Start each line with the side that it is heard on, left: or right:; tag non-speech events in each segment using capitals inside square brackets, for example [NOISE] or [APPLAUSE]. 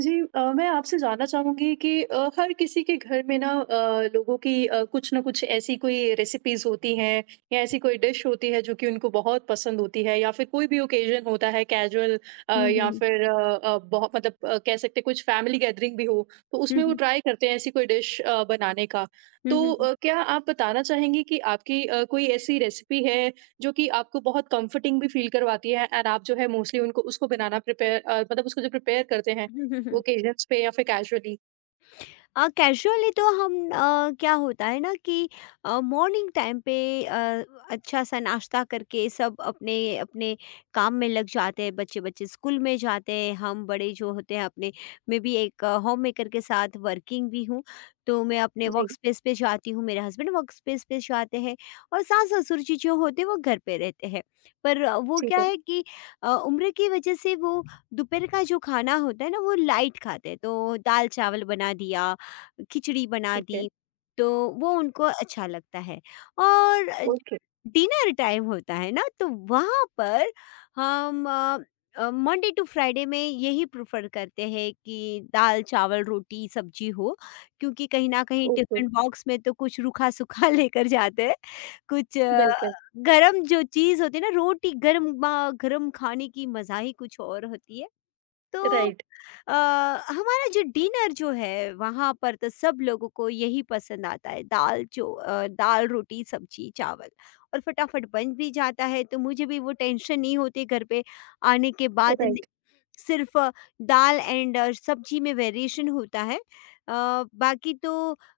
right: जी मैं आपसे जानना चाहूँगी कि हर किसी के घर में ना लोगों की कुछ ना कुछ ऐसी कोई रेसिपीज़ होती हैं या ऐसी कोई डिश होती है जो कि उनको बहुत पसंद होती है या फिर कोई भी ओकेजन होता है कैजुअल
left: 嗯哼
right: या
left: 哼，
right: फिर बहुत मतलब कह सकते हैं कुछ फैमिली गैदरिंग भी हो तो उसमें
left: 嗯
right: वो
left: 哼，
right: ट्राई करते हैं ऐसी कोई डिश बनाने का। तो
left: 嗯哼哼，
right: क्या आप बताना चाहेंगी कि आपकी कोई ऐसी रेसिपी है जो कि आपको बहुत कंफर्टिंग भी फील करवाती है एंड आप जो है मोस्टली उनको उसको बनाना प्रिपेयर मतलब उसको जो प्रिपेयर करते हैं
left: 嗯哼哼。
right: ओकेजन्स पे या फिर कैजुअली।
left: कैजुअली तो हम, क्या होता है ना कि मॉर्निंग टाइम पे अ, अच्छा सा नाश्ता करके सब अपने अपने काम में लग जाते हैं, बच्चे बच्चे स्कूल में जाते हैं, हम बड़े जो होते हैं अपने, मैं भी एक होम मेकर के साथ वर्किंग भी हूँ। तो मैं अपने
right: जी।
left: वर्क स्पेस पे जाती हूँ, मेरे हस्बैंड वर्क स्पेस पे जाते हैं और सास ससुर जी जो होते हैं वो घर पे रहते हैं। पर वो
right: ठीक
left: क्या
right: है।
left: है कि उम्र की वजह से वो दोपहर का जो खाना होता है ना वो लाइट खाते हैं, तो दाल चावल बना दिया, खिचड़ी बना
right: ठीक है।
left: दी, तो वो उनको अच्छा लगता है। और
right: ओके।
left: डिनर टाइम होता है ना, तो वहाँ पर हम मंडे टू फ्राइडे में यही प्रेफ़र करते हैं कि दाल-चावल, रोटी, सब्ज़ी हो, क्योंकि कहीं न कहीं
right: ओके।
left: टिफ़िन बॉक्स में तो कुछ रूखा-सूखा [LAUGHS] लेकर जाते हैं, कुछ
right: बिल्कुल।
left: गरम जो चीज़ होती है ना, रोटी गरमा-गरम खाने की मज़ा ही कुछ और होती है। तो
right: राइट।
left: अ, हमारा जो डिनर जो है वहाँ पर तो सब लोगों को यही पसंद आता है, दाल रोटी सब्जी चावल, और फटाफट बन भी जाता है तो मुझे भी वो टेंशन नहीं होती घर पे आने के बाद।
right: राइट।
left: सिर्फ़ दाल एंड सब्ज़ी में वेरिएशन होता है। बाकी तो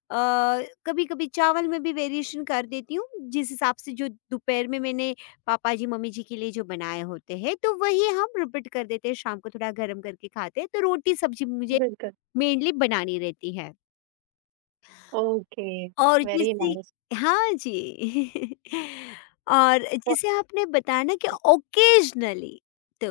left: अ, कभी-कभी चावल में भी वेरिएशन कर देती हूँ, जिस हिसाब से जो दोपहर में मैंने पापा जी, मम्मी जी के लिए जो बनाए होते हैं, तो वही हम रिपीट कर देते हैं, शाम को थोड़ा गरम करके खाते हैं, तो रोटी सब्ज़ी मुझे
right: बिल्कुल।
left: मेनली बनानी रहती है।
right: ओके।
left: और
right: वेरी
left: जैसे
right: नाइस।
left: हाँ जी [LAUGHS] और
right: बहुत
left: जैसे आपने बताया ना कि
right: अच्छा।
left: ओकेजनली, तो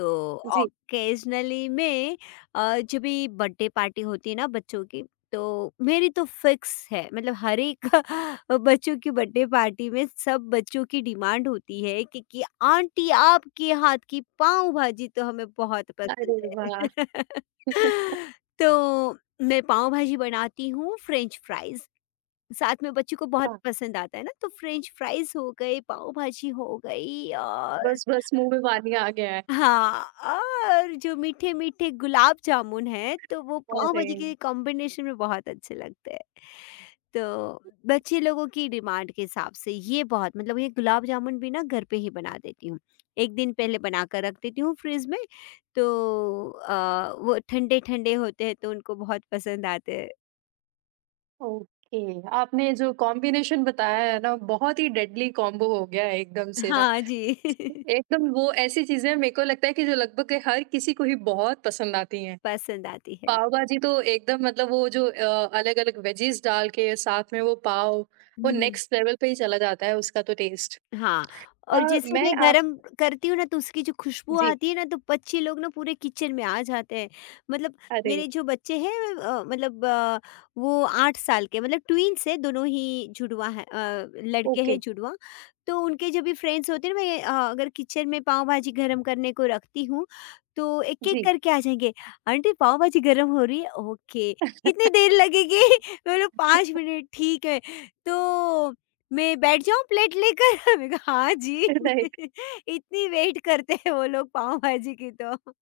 right: जी।
left: ओकेजनली में जब भी बर्थडे पार्टी होती है ना बच्चों की, तो मेरी तो फिक्स है, मतलब हर एक [LAUGHS] बच्चों की बर्थडे पार्टी में सब बच्चों की डिमांड होती है कि आंटी आपके हाथ की पाव भाजी तो हमें बहुत पसंद
right: अरे
left: है।
right: वाह!
left: [LAUGHS] तो मैं पाव भाजी बनाती हूँ, फ्रेंच फ्राइज साथ में, बच्चों को बहुत
right: वाह!
left: पसंद आता है ना, तो फ्रेंच फ्राइज हो गए, पाव भाजी हो गई और
right: बस, बस मुँह में पानी आ गया है।
left: हाँ, और जो मीठे मीठे गुलाब जामुन है तो वो पाव
right: अरे,
left: भाजी के कॉम्बिनेशन में बहुत अच्छे लगते हैं। तो बच्चे लोगों की डिमांड के हिसाब से ये बहुत, मतलब ये गुलाब जामुन भी ना घर पे ही बना देती हूँ, एक दिन पहले बना कर रख देती हूँ फ्रिज में, तो वो ठंडे ठंडे होते हैं तो उनको बहुत पसंद आते हैं।
right: ओके, आपने जो कॉम्बिनेशन बताया है ना, बहुत ही डेडली कॉम्बो हो गया है एकदम से ना।
left: हाँ जी। [LAUGHS]
right: एकदम वो ऐसी चीज़ें मेरे को लगता है कि जो लगभग हर किसी को ही बहुत पसंद आती हैं।
left: पसंद आती है।
right: पाव भाजी तो एकदम मतलब वो जो अलग अलग वेजीज डाल के साथ में वो पाव वो
left: हम्म।
right: नेक्स्ट लेवल पे ही चला जाता है उसका तो टेस्ट।
left: हाँ,
right: अ,
left: और जिसे
right: मैं
left: मैं
right: आप
left: गरम करती हूँ ना तो उसकी जो खुशबू
right: जी।
left: आती है ना तो बच्चे लोग ना पूरे किचन में आ जाते हैं। मतलब
right: अरे।
left: मेरे जो बच्चे हैं, वो 8 साल के, मतलब ट्विन्स हैं, दोनों ही जुड़वा हैं, लड़के
right: ओके।
left: हैं जुड़वा। तो उनके जो भी फ्रेंड्स होते हैं ना, मैं अगर किचन में पाव-भाजी गरम करने को रखती हूँ तो एक-एक
right: जी।
left: करके आ जाएँगे, "आंटी पाव-भाजी गरम हो रही है?" "ओके।" "कितनी देर लगेगी?" [LAUGHS] मैं बोला, "5 मिनट।" "ठीक है।" तो मैं बैठ जाऊँ प्लेट लेकर? [LAUGHS] मैंने कहा हाँ जी।
right: [LAUGHS] राइट।
left: [LAUGHS] इतनी वेट करते हैं वो लोग पाव भाजी की तो।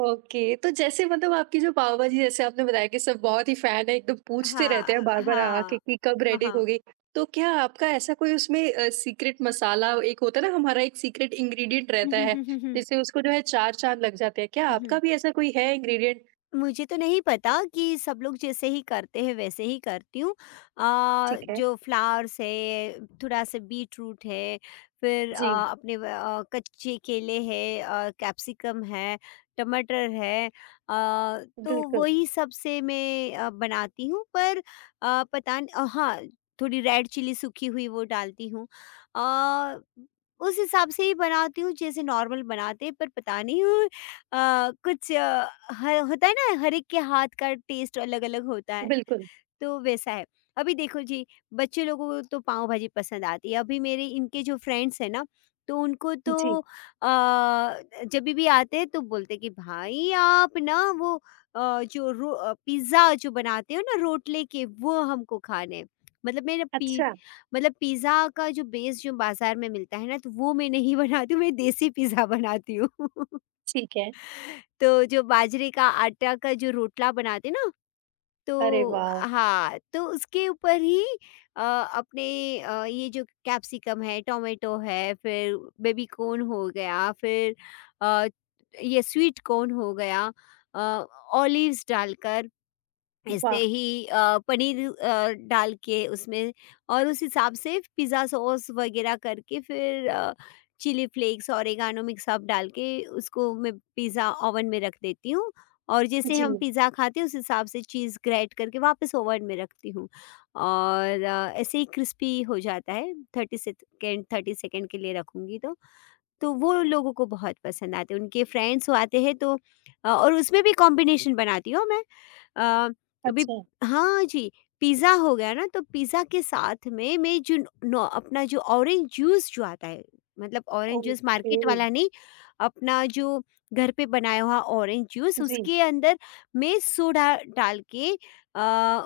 right: ओके, तो जैसे मतलब आपकी जो पाव भाजी, जैसे आपने बताया कि सब बहुत ही फैन है, एकदम पूछते
left: हाँ,
right: रहते हैं बार
left: हाँ।
right: बार आके
left: हाँ,
right: कि कब
left: [LAUGHS]
right: रेडी
left: हाँ।
right: होगी। तो क्या आपका ऐसा कोई उसमें सीक्रेट मसाला एक होता है ना हमारा एक सीक्रेट इंग्रेडिएंट
left: हुँ,
right: रहता
left: हुँ,
right: है
left: हुँ, हुँ, हुँ।
right: जिससे उसको जो है चार चांद लग जाते हैं, क्या
left: हुँ,
right: आपका
left: हुँ।
right: भी ऐसा कोई है इंग्रेडिएंट?
left: मुझे तो नहीं पता, कि सब लोग जैसे ही करते हैं वैसे ही करती हूँ।
right: ठीक है।
left: जो फ्लावर्स है, थोड़ा सा बीट रूट है, फिर
right: जी।
left: अपने कच्चे केले है, कैप्सिकम है, टमाटर है, आ, तो
right: बिल्कुल,
left: वही सब से मैं बनाती हूँ, पर आ, पता नहीं आ, हाँ, थोड़ी रेड चिली सूखी हुई वो डालती हूँ, आ, उस हिसाब से ही बनाती हूँ जैसे नॉर्मल बनाते हैं, पर पता नहीं हूँ कुछ, हर होता है ना, हर एक के हाथ का टेस्ट अलग-अलग होता है,
right: बिल्कुल।
left: तो वैसा है। अभी देखो जी, बच्चे लोगों को तो पाव-भाजी पसंद आती है, अभी मेरे इनके जो फ्रेंड्स हैं ना, तो उनको तो
right: जी।
left: अ, जभी भी आते हैं तो बोलते हैं कि भाई आप ना वो, पिज़्ज़ा जो बनाते हो ना रोटले के, वो हमको खाने हैं। मतलब मेरा पि
right: अच्छा।
left: मतलब पिज़्ज़ा का जो बेस जो बाज़ार में मिलता है ना, तो वो मैं नहीं [LAUGHS] बनाती हूँ, मैं देसी पिज़्ज़ा बनाती हूँ।
right: ठीक है।
left: तो जो बाजरे का आटा का जो रोटला बनाते ना, तो
right: अरे वाह!
left: हाँ, तो उसके ऊपर ही ये जो कैप्सिकम है, टोमेटो है, फिर बेबी कॉर्न हो गया, फिर अ, ये स्वीट कॉर्न हो गया, अ, ऑलिव्स डालकर ऐसे
right: वाह!
left: ही पनीर डाल के उसमें, और उस हिसाब से पिज़्ज़ा सॉस वगैरह करके, फिर chilli flakes, oregano mix up डाल के उसको मैं पिज़्ज़ा ओवन में रख देती हूँ, और जैसे
right: जी।
left: हम पिज़्ज़ा खाते हैं उस हिसाब से चीज़ ग्रेट करके वापस ओवन में रखती हूँ, और ऐसे ही क्रिस्पी हो जाता है, 30 सेकंड, 30 सेकंड के लिए रखूँगी तो वो लोगों को बहुत पसंद आते हैं, उनके फ्रेंड्स वो आते हैं तो। और उसमें भी कॉम्बिनेशन बनाती हूँ मैं, अ, अभी
right: अच्छा।
left: हाँ जी, पिज़्ज़ा हो गया ना, तो पिज़्ज़ा के साथ में मैं जो, नॉ अपना जो ऑरेंज जूस जो आता है, मतलब ऑरेंज जूस
right: ओके।
left: मार्केट वाला नहीं, अपना जो घर पे बनाया हुआ ऑरेंज जूस,
right: जी।
left: उसके अंदर मैं सोडा डाल के अ,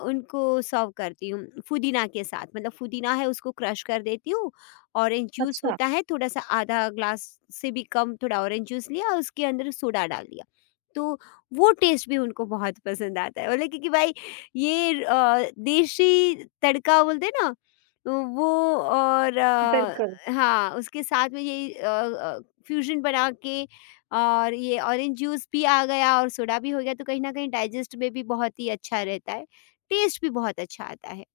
left: उनको सर्व करती हूँ, पुदीना के साथ, मतलब पुदीना है उसको क्रश कर देती हूँ, ऑरेंज जूस
right: अच्छा।
left: होता है थोड़ा-सा, आधा ग्लास से भी कम थोड़ा ऑरेंज जूस लिया और उसके अंदर सोडा डाल दिया। तो वो टेस्ट भी उनको बहुत पसंद आता है, बोले क्योंकि भाई ये देशी तड़का बोलते हैं ना, वो। और
right: बिल्कुल।
left: हाँ, उसके साथ में ये फ्यूज़न बना के, और ये ऑरेंज जूस भी आ गया और सोडा भी हो गया, तो कहीं न कहीं डाइजेस्ट में भी बहुत ही अच्छा रहता है। टेस्ट भी बहुत अच्छा आता है।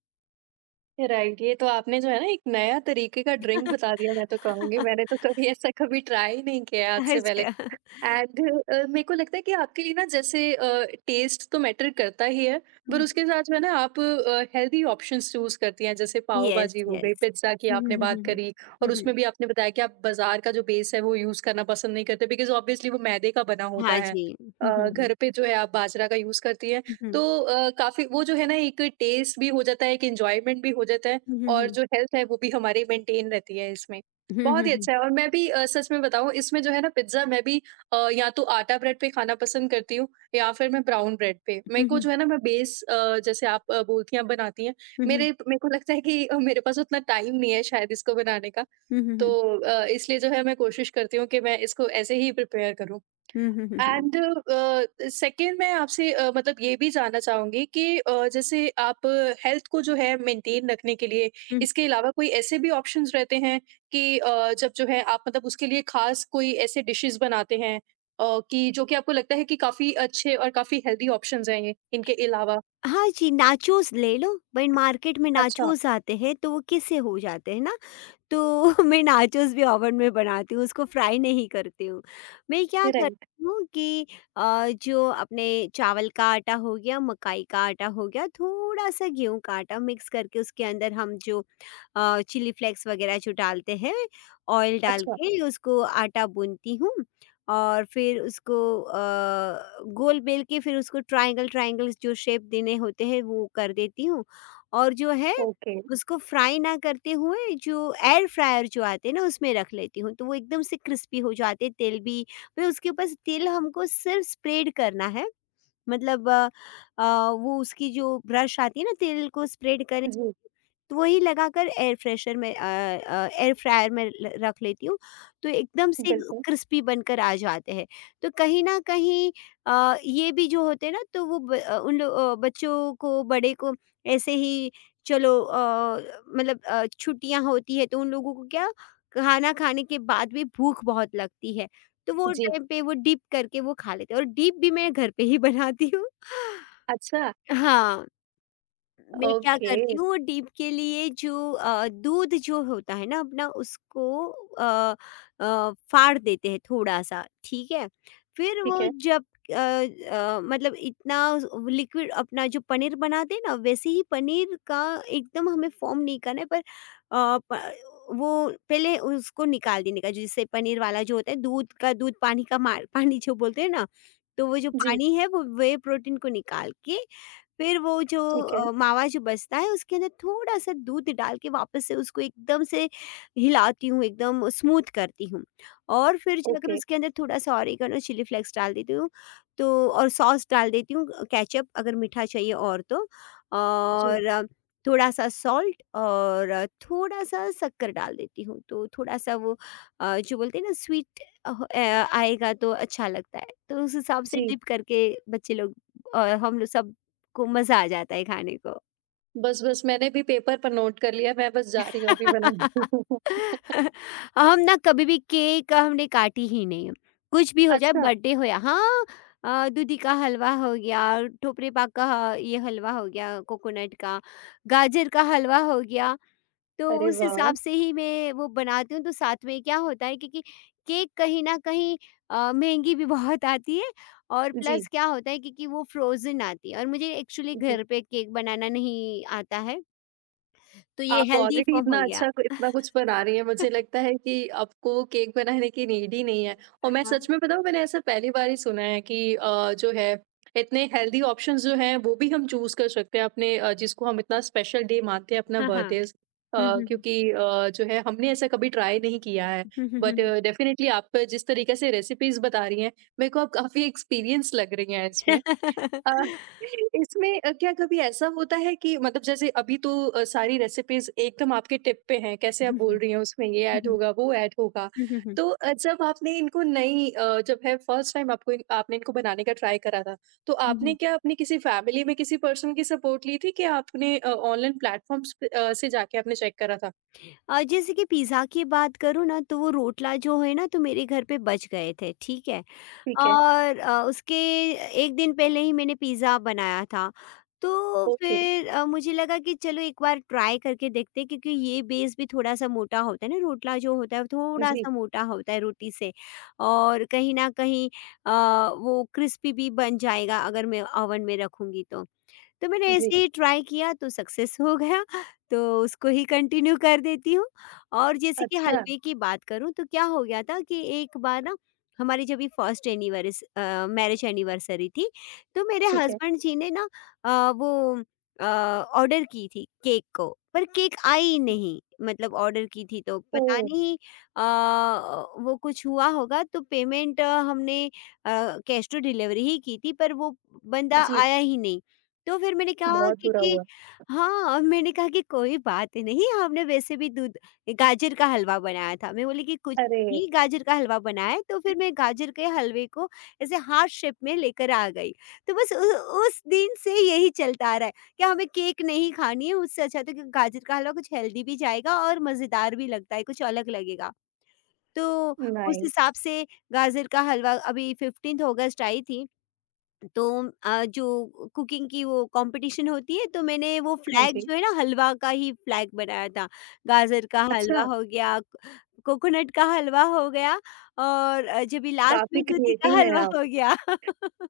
right: राइट, ये तो आपने जो है ना एक नया तरीके का ड्रिंक बता दिया, मैं तो कहूँगी, मैंने
left: [LAUGHS]
right: तो कभी ऐसा कभी ट्राई ही नहीं किया है आज से पहले।
left: अच्छा।
right: एंड मेरे को लगता है कि आपके लिए ना, जैसे टेस्ट तो मैटर करता ही है पर उसके साथ जो है ना आप हेल्दी ऑप्शंस चूज करती हैं, जैसे पाव
left: यस,
right: भाजी हो गई,
left: यस।
right: पिज्ज़ा की
left: हुँ,
right: आपने
left: हुँ, हुँ,
right: बात
left: हुँ,
right: करी। और
left: हुँ। हुँ, हुँ।
right: उसमें
left: [LAUGHS]
right: भी आपने बताया कि आप बाजार का जो बेस है वो यूज़ करना पसंद नहीं करते, बिकॉज ऑब्वियसली वो मैदे का बना होता
left: हाँ
right: है।
left: जी। हुँ, हुँ, हुँ।
right: घर पे जो है आप बाजरा का यूज़ करती हैं।
left: हुँ,
right: तो
left: हुँ।
right: काफ़ी वो जो है ना एक टेस्ट भी हो जाता है, एक एंजॉयमेंट भी हो जाता है
left: हुँ, हुँ,
right: और
left: हुँ।
right: जो हेल्थ है वो भी हमारी मेंटेन रहती है इसमें।
left: हुँ,
right: बहुत
left: हुँ,
right: ही
left: हुँ।
right: अच्छा है। और मैं भी सच में बताऊं, इसमें जो है ना पिज्ज़ा मैं भी या तो आटा ब्रेड पे खाना पसंद करती हूँ या फिर मैं ब्राउन ब्रेड पे। मेरे
left: हुँ,
right: को
left: हुँ।
right: जो है ना मैं बेस जैसे आप बोलती हैं आप बनाती हैं,
left: हुँ, हुँ।
right: मेरे मेरे को लगता है कि मेरे पास उतना टाइम नहीं है शायद इसको बनाने का।
left: हुँ, हुँ, हुँ।
right: तो इसलिए जो है मैं कोशिश करती हूँ कि मैं इसको ऐसे ही प्रिपेयर करूँ।
left: हुँ, हुँ, हुँ, हुँ।
right: एंड सेकंड, मैं आपसे मतलब ये भी जानना चाहूँगी कि जैसे आप हेल्थ को जो है मेंटेन रखने के लिए,
left: हुँ।
right: इसके अलावा कोई ऐसे भी ऑप्शंस रहते हैं कि जब जो है आप मतलब उसके लिए खास कोई ऐसे डिशेज़ बनाते हैं कि जो कि आपको लगता है कि काफ़ी अच्छे और काफ़ी हेल्दी ऑप्शंस हैं ये, इनके अलावा?
left: हाँ जी, नाचोस ले लो, भाई मार्केट में
right: अच्छा।
left: नाचोस आते हैं, तो वो किस्से हो जाते हैं ना? तो [LAUGHS] मैं नाचोस भी ओवन में बनाती हूँ, उसको फ्राई नहीं करती हूँ। मैं क्या
right: राइट।
left: करती हूँ कि जो अपने चावल का आटा हो गया, मकाई का आटा हो गया, थोड़ा-सा गेहूँ का आटा मिक्स करके उसके अंदर हम जो चिली फ्लेक्स वगैरह जो डालते हैं, ऑयल डाल
right: अच्छा।
left: के उसको आटा गूँथती हूँ और फिर उसको गोल बेल के, फिर उसको ट्रायंगल्स जो शेप देने होते हैं, वो कर देती हूँ, और जो है
right: ओके।
left: उसको फ्राई ना करते हुए जो एयर फ्रायर जो आते हैं ना उसमें रख लेती हूँ, तो वो एकदम से क्रिस्पी हो जाते हैं, तेल भी, फिर उसके ऊपर से तेल हमको सिर्फ स्प्रेड करना है, मतलब अ, वो उसकी जो ब्रश आती है ना तेल को स्प्रेड करने,
right: जी।
left: तो वही लगाकर एयर फ्रेशर में अ अ, एयर फ्रायर में ल रख लेती हूँ, तो एकदम से
right: बिल्कुल।
left: क्रिस्पी बनकर आ जाते हैं। तो कहीं न कहीं ये भी जो होते हैं ना, तो वो ब अ, उन लो अ, बच्चों को, बड़े को ऐसे ही चलो, छुट्टियाँ होती है तो उन लोगों को क्या, खाना खाने के बाद भी भूख बहुत लगती है, तो वो
right: जी।
left: टाइम पे वो डिप करके वो खा लेते हैं, और डिप भी मैं घर पे ही बनाती हूँ। [LAUGHS]
right: अच्छा।
left: हाँ। मैं क्या
right: ओके।
left: करती हूँ, वो डीप के लिए जो दूध जो होता है ना अपना, उसको अ, फाड़ देते हैं थोड़ा सा, ठीक है, फिर वो
right: ठीक है।
left: जब इतना लिक्विड, अपना जो पनीर बनाते हैं ना वैसे ही पनीर का एकदम हमें फॉर्म नहीं करना है, पर प- वो पहले उसको निकाल देने का, जिससे पनीर वाला जो होता है, दूध का दूध, पानी का मार पानी जो बोलते हैं ना, तो वो जो
right: जी।
left: पानी है वो वे प्रोटीन को निकाल के, फिर वो जो
right: ठीक है।
left: मावा जो बचता है, उसके अंदर थोड़ा-सा दूध डाल के वापस से उसको एकदम से हिलाती हूँ, एकदम स्मूथ करती हूँ, और फिर जो अगर
right: ओके।
left: उसके अंदर थोड़ा-सा ऑरिगेनो, चिली फ्लेक्स डाल देती हूँ, तो और सॉस डाल देती हूँ, केचअप अगर मीठा चाहिए, और तो
right: जी।
left: और थोड़ा-सा सॉल्ट और थोड़ा-सा शक्कर डाल देती हूँ, तो थोड़ा-सा वो जो बोलते हैं ना स्वीट अ, आएगा तो अच्छा लगता है। तो उस हिसाब से
right: जी।
left: डिप करके बच्चे लोग और हम लोग सब को मज़ा आ जाता है खाने को।
right: बस, बस मैंने भी पेपर पर नोट कर लिया, मैं बस जा रही हूँ अभी बनाने। [LAUGHS]
left: [LAUGHS] हम ना कभी भी केक हमने काटी ही नहीं। कुछ भी हो जाए
right: अच्छा।
left: बर्थडे हो या हाँ, दूधी का हलवा हो गया, ठोपरे पाक का ये हलवा हो गया कोकोनट का, गाजर का हलवा हो गया, तो
right: अरे
left: उस
right: वाह!
left: हिसाब से ही मैं वो बनाती हूँ। तो साथ में क्या होता है, क्योंकि केक कहीं न कहीं महँगी भी बहुत आती है, और
right: जी।
left: प्लस क्या होता है, क्योंकि वो फ्रोज़न आती है, और मुझे एक्चुअली
right: जी।
left: घर पे केक बनाना नहीं आता है। तो ये
right: आप
left: हेल्दी
right: ऑलरेडी
left: फॉर्म हो
right: इतना
left: गया।
right: अच्छा, इतना कुछ बना रही हैं, मुझे लगता है कि आपको केक बनाने की नीड ही नहीं है। और मैं
left: हाँ,
right: सच में बताऊँ, मैंने ऐसा पहली बार ही सुना है कि जो है इतने हेल्दी ऑप्शंस जो हैं वो भी हम चूज़ कर सकते हैं अपने जिसको हम इतना स्पेशल डे मानते हैं, अपना
left: हाँ, हाँ।
right: बर्थडे।
left: हुँ, हुँ, हुँ।
right: क्योंकि जो है हमने ऐसा कभी ट्राई नहीं किया है।
left: हुँ, हुँ, हुँ,
right: बट
left: हुँ।
right: डेफिनिटली आप जिस तरीके से रेसिपीज़ बता रही हैं, मेरे को अब काफ़ी एक्सपीरियंस लग रही हैं इसमें। अ, इसमें क्या कभी ऐसा होता है कि मतलब जैसे अभी तो सारी रेसिपीज़ एकदम आपके टिप पे हैं, कैसे आप
left: हुँ,
right: बोल
left: हुँ।
right: रही हैं उसमें ये
left: हुँ,
right: ऐड
left: हुँ।
right: होगा, वो ऐड होगा।
left: हुँ, हुँ, हुँ।
right: तो जब आपने इनको नई अ, जब है फर्स्ट टाइम आपको इन आपने इनको बनाने का ट्राई करा था, तो
left: हुँ,
right: आपने
left: हुँ। [LAUGHS]
right: क्या अपनी किसी फैमिली में किसी पर्सन की सपोर्ट ली थी कि आपने ऑनलाइन प्लेटफ़ॉर्म्स पे से जाके आपने चेक करा था?
left: और जैसे कि पिज़्ज़ा की बात करूँ ना, तो वो रोटला जो है ना, तो मेरे घर पे बच गए थे, ठीक है?
right: ठीक है।
left: और उसके 1 दिन पहले ही मैंने पिज़्ज़ा बनाया था। तो
right: ओके।
left: फिर मुझे लगा कि चलो एक बार ट्राई करके देखते हैं, क्योंकि ये बेस भी थोड़ा-सा मोटा होता है ना, रोटला जो होता है वो
right: जी।
left: थोड़ा-सा मोटा होता है रोटी से, और कहीं न कहीं अ, वो क्रिस्पी भी बन जाएगा अगर मैं ओवन में रखूँगी तो। तो मैंने
right: जी।
left: ऐसे ही ट्राई किया तो सक्सेस हो गया, तो उसको ही कंटिन्यू कर देती हूँ। और जैसे कि
right: अच्छा।
left: हलवे की बात करूँ, तो क्या हो गया था कि एक बार ना, हमारी जब भी फर्स्ट एनिवर्स मैरिज एनिवर्सरी थी, तो मेरे
right: ठीक है।
left: हस्बैंड जी ने ना वो ऑर्डर की थी केक को, पर केक आई नहीं, मतलब ऑर्डर की थी तो पता
right: ओह!
left: नहीं अ, वो कुछ हुआ होगा। तो पेमेंट हमने कैश टू डिलीवरी ही की थी, पर वो बंदा
right: जी।
left: आया ही नहीं। तो फिर मैंने कहा हाँ।
right: बहुत बुरा
left: कि
right: हुआ।
left: हाँ, मैंने कहा कि कोई बात नहीं, हमने वैसे भी दूध गाजर का हलवा बनाया था। मैं बोली कि कुछ
right: अरे!
left: नहीं, गाजर का हलवा बनाया है, तो फिर मैं गाजर के हलवे को ऐसे हार्ट शेप में लेकर आ गई। तो बस उ उस दिन से यही चलता आ रहा है कि हमें केक नहीं खानी है, उससे अच्छा तो कि गाजर का हलवा, कुछ हेल्दी भी जाएगा और मज़ेदार भी लगता है, कुछ अलग लगेगा। तो उस
right: नाइस।
left: हिसाब से गाजर का हलवा अभी 15 अगस्त आई थी। तो जो कुकिंग की वो कॉम्पिटिशन होती है, तो मैंने वो जी।
right: हाँ
left: फ्लैग
right: जी।
left: जो है ना, हलवा का ही फ्लैग बनाया था। गाजर का हलवा
right: अच्छा।
left: हो गया, कोकोनट का हलवा हो गया, और जब ये लास्ट
right: काफ़ी
left: में दूधी का
right: क्रिएटिव हैं
left: हलवा
right: आप।
left: हो गया। [LAUGHS]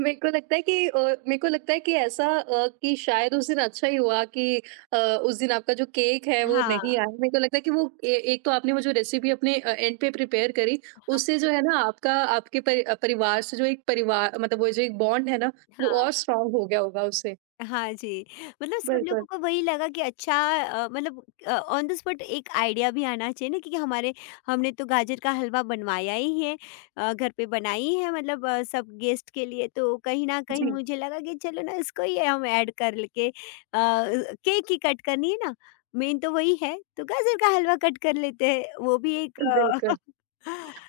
right: मेरे को लगता है कि ऐसा कि शायद उस दिन अच्छा ही हुआ कि उस दिन आपका जो केक है वो
left: हाँ,
right: नहीं आया। मेरे को लगता है कि वो ए एक तो आपने वो जो रेसिपी अपने एंड पे प्रिपेयर करी,
left: हाँ,
right: उससे जो है ना आपका आपके परिवार से जो एक परिवार मतलब वो जो एक बॉन्ड है ना, वो
left: हाँ।
right: और स्ट्रॉन्ग हो गया होगा उससे।
left: हाँ जी, मतलब सब
right: बिल्कुल।
left: लोगों को वही लगा कि अच्छा, ऑन द स्पॉट एक आइडिया भी आना चाहिए ना, क्योंकि हमारे हमने तो गाजर का हलवा बनवाया ही है, घर पे बनाई है, सब गेस्ट के लिए, तो कहीं न कहीं
right: जी,
left: मुझे लगा कि चलो ना इसको ही हम ऐड कर ल के केक ही कट करनी है ना, मेन तो वही है, तो गाजर का हलवा कट कर लेते हैं, वो भी एक
right: बिल्कुल।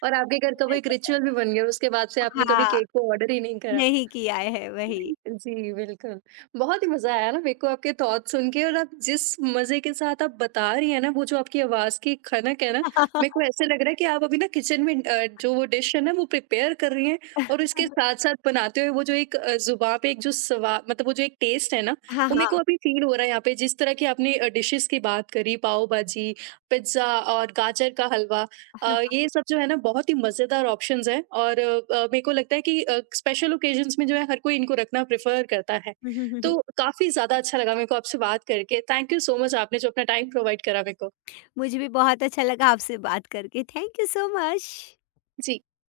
right: और आपके घर का वो एक रिचुअल भी
left: [LAUGHS]
right: बन गया, उसके बाद से आपने कभी
left: हाँ,
right: केक को ऑर्डर ही नहीं करा।
left: नहीं किया है, वही।
right: जी, बिल्कुल। बहुत ही मज़ा आया ना मेरे को आपके थॉट्स सुन के, और आप जिस मज़े के साथ आप बता रही हैं ना, वो जो आपकी आवाज़ की खनक है ना, मेरे को
left: [LAUGHS]
right: ऐसे लग रहा है कि आप अभी ना किचन में जो वो डिश है ना वो प्रिपेयर कर रही हैं और उसके साथ-साथ बनाते हुए वो जो एक ज़ुबान पे एक जो सवा मतलब वो जो एक टेस्ट है ना,
left: हाँ,
right: वो मेरे को
left: हाँ।
right: अभी फ़ील हो रहा है यहाँ पे, जिस तरह की आपने डिशेज़ की बात करी, पाव भाजी, पिज़्ज़ा और गाजर का हलवा। अ,
left: [LAUGHS]
right: ये सब जो है ना बहुत ही मज़ेदार ऑप्शंस हैं और मेरे को लगता है कि स्पेशल ओकेजन्स में जो है हर कोई इनको रखना प्रेफ़र करता है।
left: हुँ, हुँ, हुँ।
right: तो काफ़ी ज़्यादा अच्छा लगा मेरे को आपसे बात करके। थैंक यू सो मच आपने जो अपना टाइम प्रोवाइड करा मेरे को।
left: मुझे भी बहुत अच्छा लगा आपसे बात करके। Thank you so much.
right: Ji.